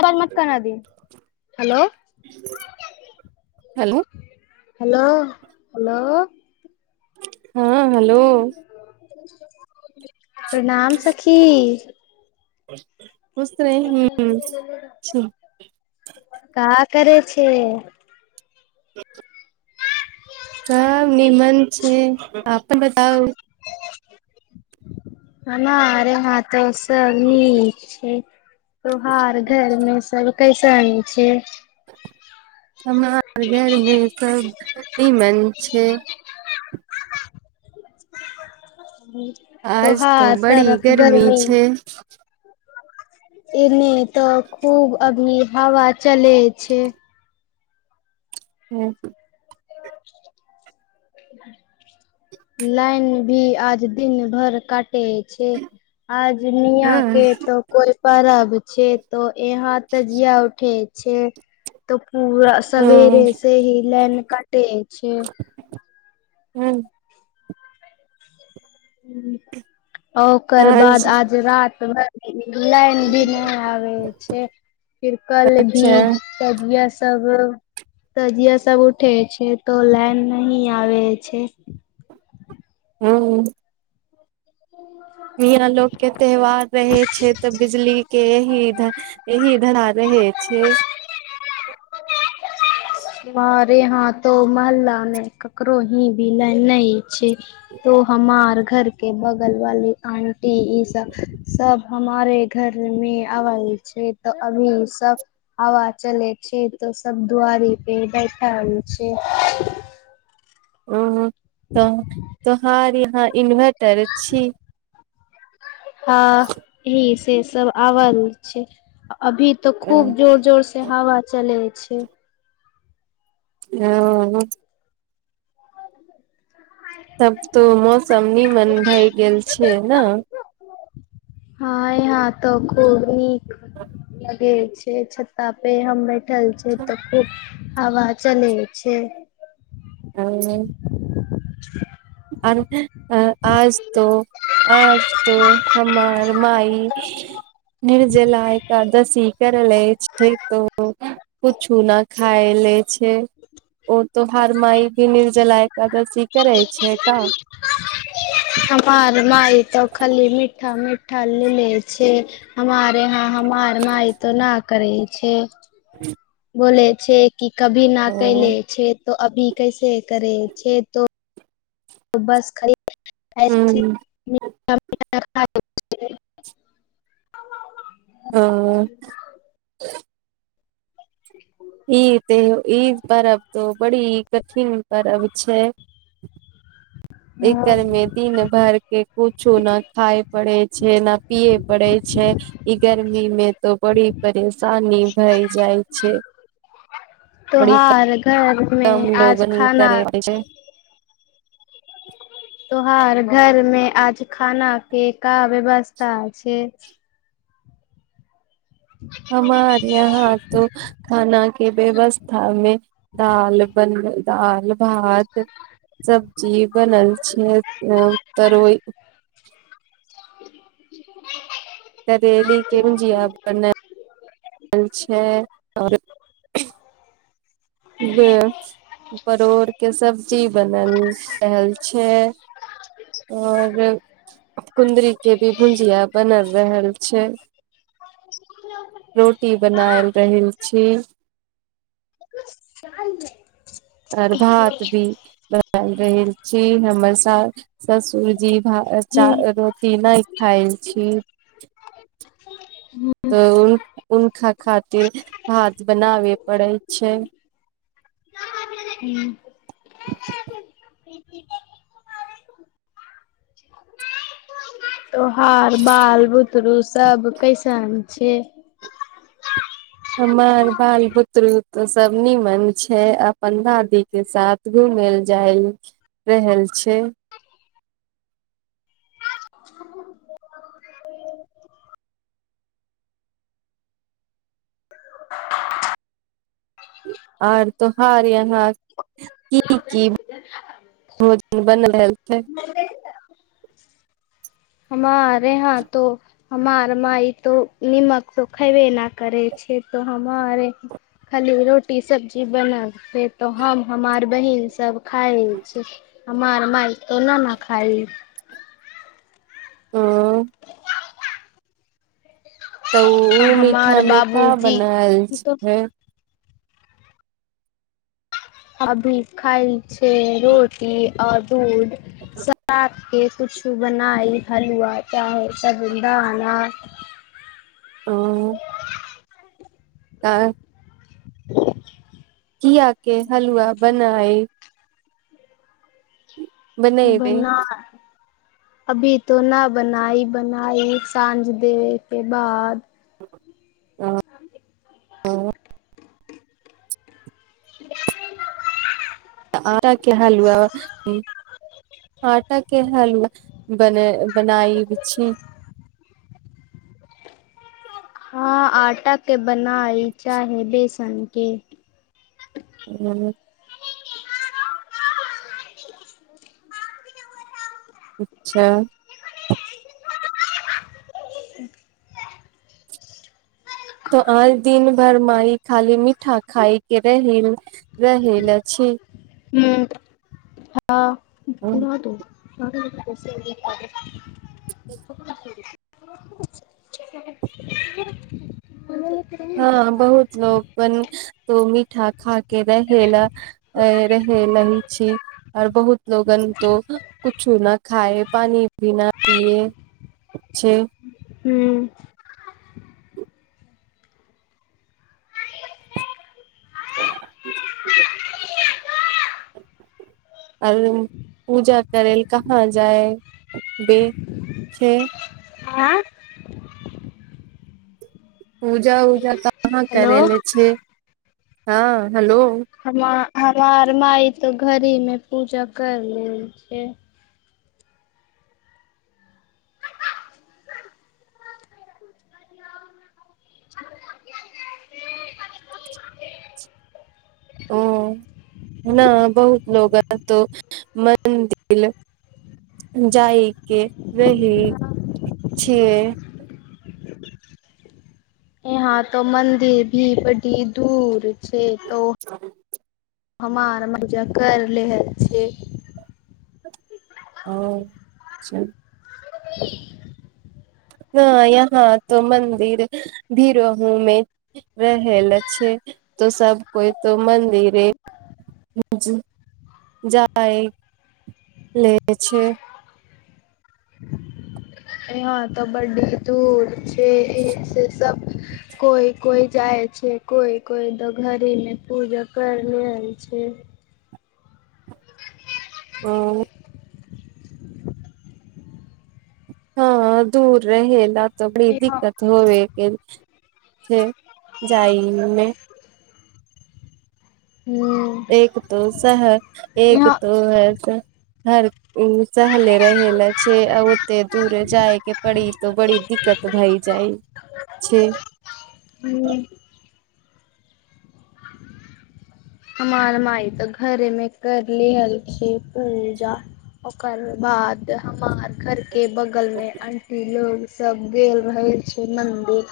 आर मातकान दी hello hello hello hello हँ हेलो प्रणाम सखी ब का करै छे [inaudible] [unintelligible] हां निमन छै आपन बताउ हमारे हाथो से सब नीक छै तोहार घर मे सब कैसन छै हमार घरमे सभ नीमन छै आज तऽ तोहार बड़ी तरफ गरमी गर्मी छै एने तऽ खूब अभी हवा चलै छै हू लाइन भी आज दिन भर कट छै आज मियां के त कोइ परब छै तो एहां तजिया उठे छै तऽ पूरा ओ सवेरे से ही लाइन काटे छै ह्म ओकर बाद आज रात भर लाइन भी नइ आबे छै फिर कल भी अच्छा तो बयस तब तजिया सब उठे छै तो लाइन नहि आबे छै हू ह [inaudible] मिंया लोग के त्यौहार रहे छै तऽ बिजली के यहि इधर यहि धरा रहे ए छै [inaudible] तुम्हारे यहा तो महल्ला मे ककरो ही भी लाइन नई छै हमार घरके बगल वाली आंटी ई सब सब हमारे घर मे आबैय छै तऽ अभी सब हवा चलै छै तऽ सब दुआरी बे बैठल छै ह तऽ तोहर यहाँ इन्वर्टर छी हँ ईहे से सब आवल छै अभी तऽ खूब जोर जोर से हावा चलै छै [inaudible] तब तऽ मौसम नीमन भए गेल छै ना हँ यहाँ तऽ खूब नीक लगै छै छता पे हम बैठल छै तऽ खुब हावा चलै छै हअ आ आज तो आज तो हमार माई निर्जला एकादशी करले छै तो कूछु न खाय छै ओ तोहार माई भी निर्जलाय एकादशी करै छै छै त हमार माय तऽ खाली मीठा मीठा ले लै छै हमारे यहा त हमार माय न करै छै बोलय छै इ कभी ना कैले छै त अभी कैसे करे छै तो बस खरी हम्म [inaudible] [inaudible] हाँ [inaudible] ई त ई परब त बड़ि कठिन परब छै [inaudible] दिनभैर मे इ किछ नइ खाय परेल छै नय पियल परैय छै ई गर्मी मे त बरी परेशानी भै भै जाइ छै बड़ी त्योहार घरमे कम आज लोगन खाना करे छै त्योहार घर मे आज खाना के आज का व्यवस्था छै हमार यहाँ तो खाना व्यवस्थामे दाल बन दाल भात सब्जी बनल छै अ तरोई [inaudible] करैली के भूजिया बनल छै आओर बे परोड़ के सब्जी बनल रहल छै और कुन्द्री के भी भुजिया बनल रहल छै रोटी बनायल रहल छी [unintelligible] और भात भी बनायल रहल छी हमर सास ससुरजी भा चा रोटी नहि खाायल छी त हुनका खातिर भात बनाबे पड़ै छै तोहार बाल बुतरू सब कैसन छै हमर बाल बुदरू तऽ सब निमन छै अपन दादी के साथ घुमैल जाइ रहल छै [inaudible] [inaudible] और तोहार यहाँ कि की भोजन बन रहल छै [inaudible] हमार यह तो हमार माइ तो नीमक तो खायबे न करे छै छै त हमार खाली रोटी सब्जी बनल फेर तऽ हम हमार बहिन सभ खाय छै हमार माय त ना न खाइ ओ [inaudible] तऽ आ ओ मीठा हमार मे का बाबूजी बनल तो छैै अभी खाइ छै रोटी और दूध सात के कुछु बनाइ हलुआ चाहे सबुलदाना ओ [unintelligible] तऽ [inaudible] किया के हलुआ बनाए बनेबै बनाए अभी तो न बनाई बनाई साँझ देबे के बाद [inaudible] [unintelligible] हँ [unintelligible] आटा के हलुआ आटा के हलुआ बने बनाई छी हँ आटा के बनाई चाहे बेसन के हू अच्छा तो आइ दिन भर माई खाली मीठा खाायके रहि रहेल छै हू ह उड़आ दो [unintelligible] [inaudible] [unintelligible] हँ बहुत लोक अपन तो मीठा खा के रहे ल रहे ल ही छी ओर बहुत लोगन तो कछ न खाय पानी भी ना पीए छै हू [unintelligible] [unintelligible] आर पूजा करै ल कहाँ जाय बे छै आँ पूजा उजा कहाँ हेलो करले छै हँ हलो हम हमार माय तो घरहि मे पूजा कर लेल छै ओ न बहुत लोग अतो मन्दिल जायके रही छिये यहाँ तो मन्दिर भी बड़ी दूर छै तो हमार मज कर लेहल छै औ अच्छह मुम्मी हँ यहाँ तो मन्दिर भीरोहुमे रहैल छै तो सब कोइ तो मन्दिर [unintelligible] जाइ ले [unintelligible] छै यहाँ त बड्डी दूर छै से सब कोइ कोइ जाइ छै कोइ कोइ दऽ घरहे मे पूजा कर लेइ छै ओ हँ दूर रहेला त बड़ी इहाँ दिक्कत होइ गेल छै जाइमे हूँ एक तो शहर एक तो ह हर उ सहले रहे ले छै आ ओते दूरे जाय के पड़ी त बड़ी दिक्कत भई जाय जाइ छै हूँ [inaudible] हमार माय तऽ घरे में कर लेहल छै पूजा ओकर बाद हमार घर के के बगलमे आंटी लोग सब गेल रहै छै मन्दिर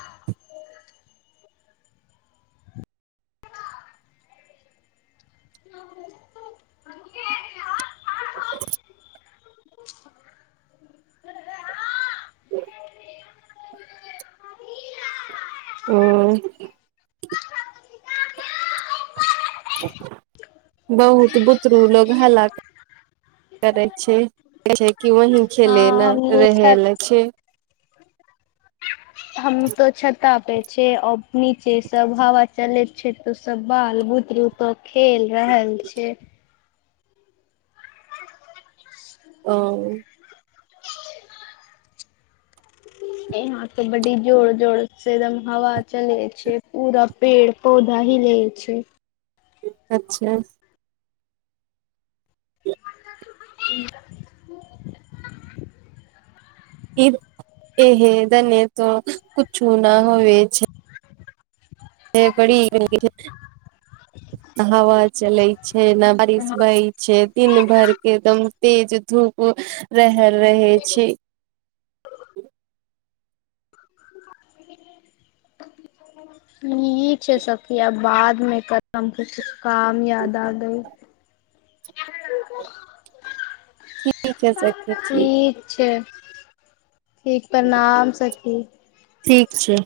[unintelligible] [unintelligible] [unintelligible] ओ बहुत बुतरू लोक हल्ला करै छै छै कि वही हँ खेले न हमनी रहै छत ल छै [unintelligible] हम त छता पे छै नीचे सब हवा चलैत छै तो सब बाल बु दरू तो त खेल रहल छै ओ [inaudible] एहां त बडी जोर जोर से एकदम हवा चले छै पूरा पेड़ पौधा ही लइ छै अच्छह [unintelligible] ई एहे दने त कुछू न होए छै से बड़ी हवा चलै छै बारिश बइ छै दिन भर के एकदम तेज धूप रेहे रहै छै [inaudible] नीक छै सखि आब बाद मे करम कहि काम याद आ गई [inaudible] ठीक है सख ठीक छै ठीक प्रणाम सखी ठीक छै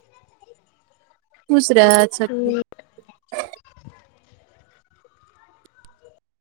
खुश रहै सखि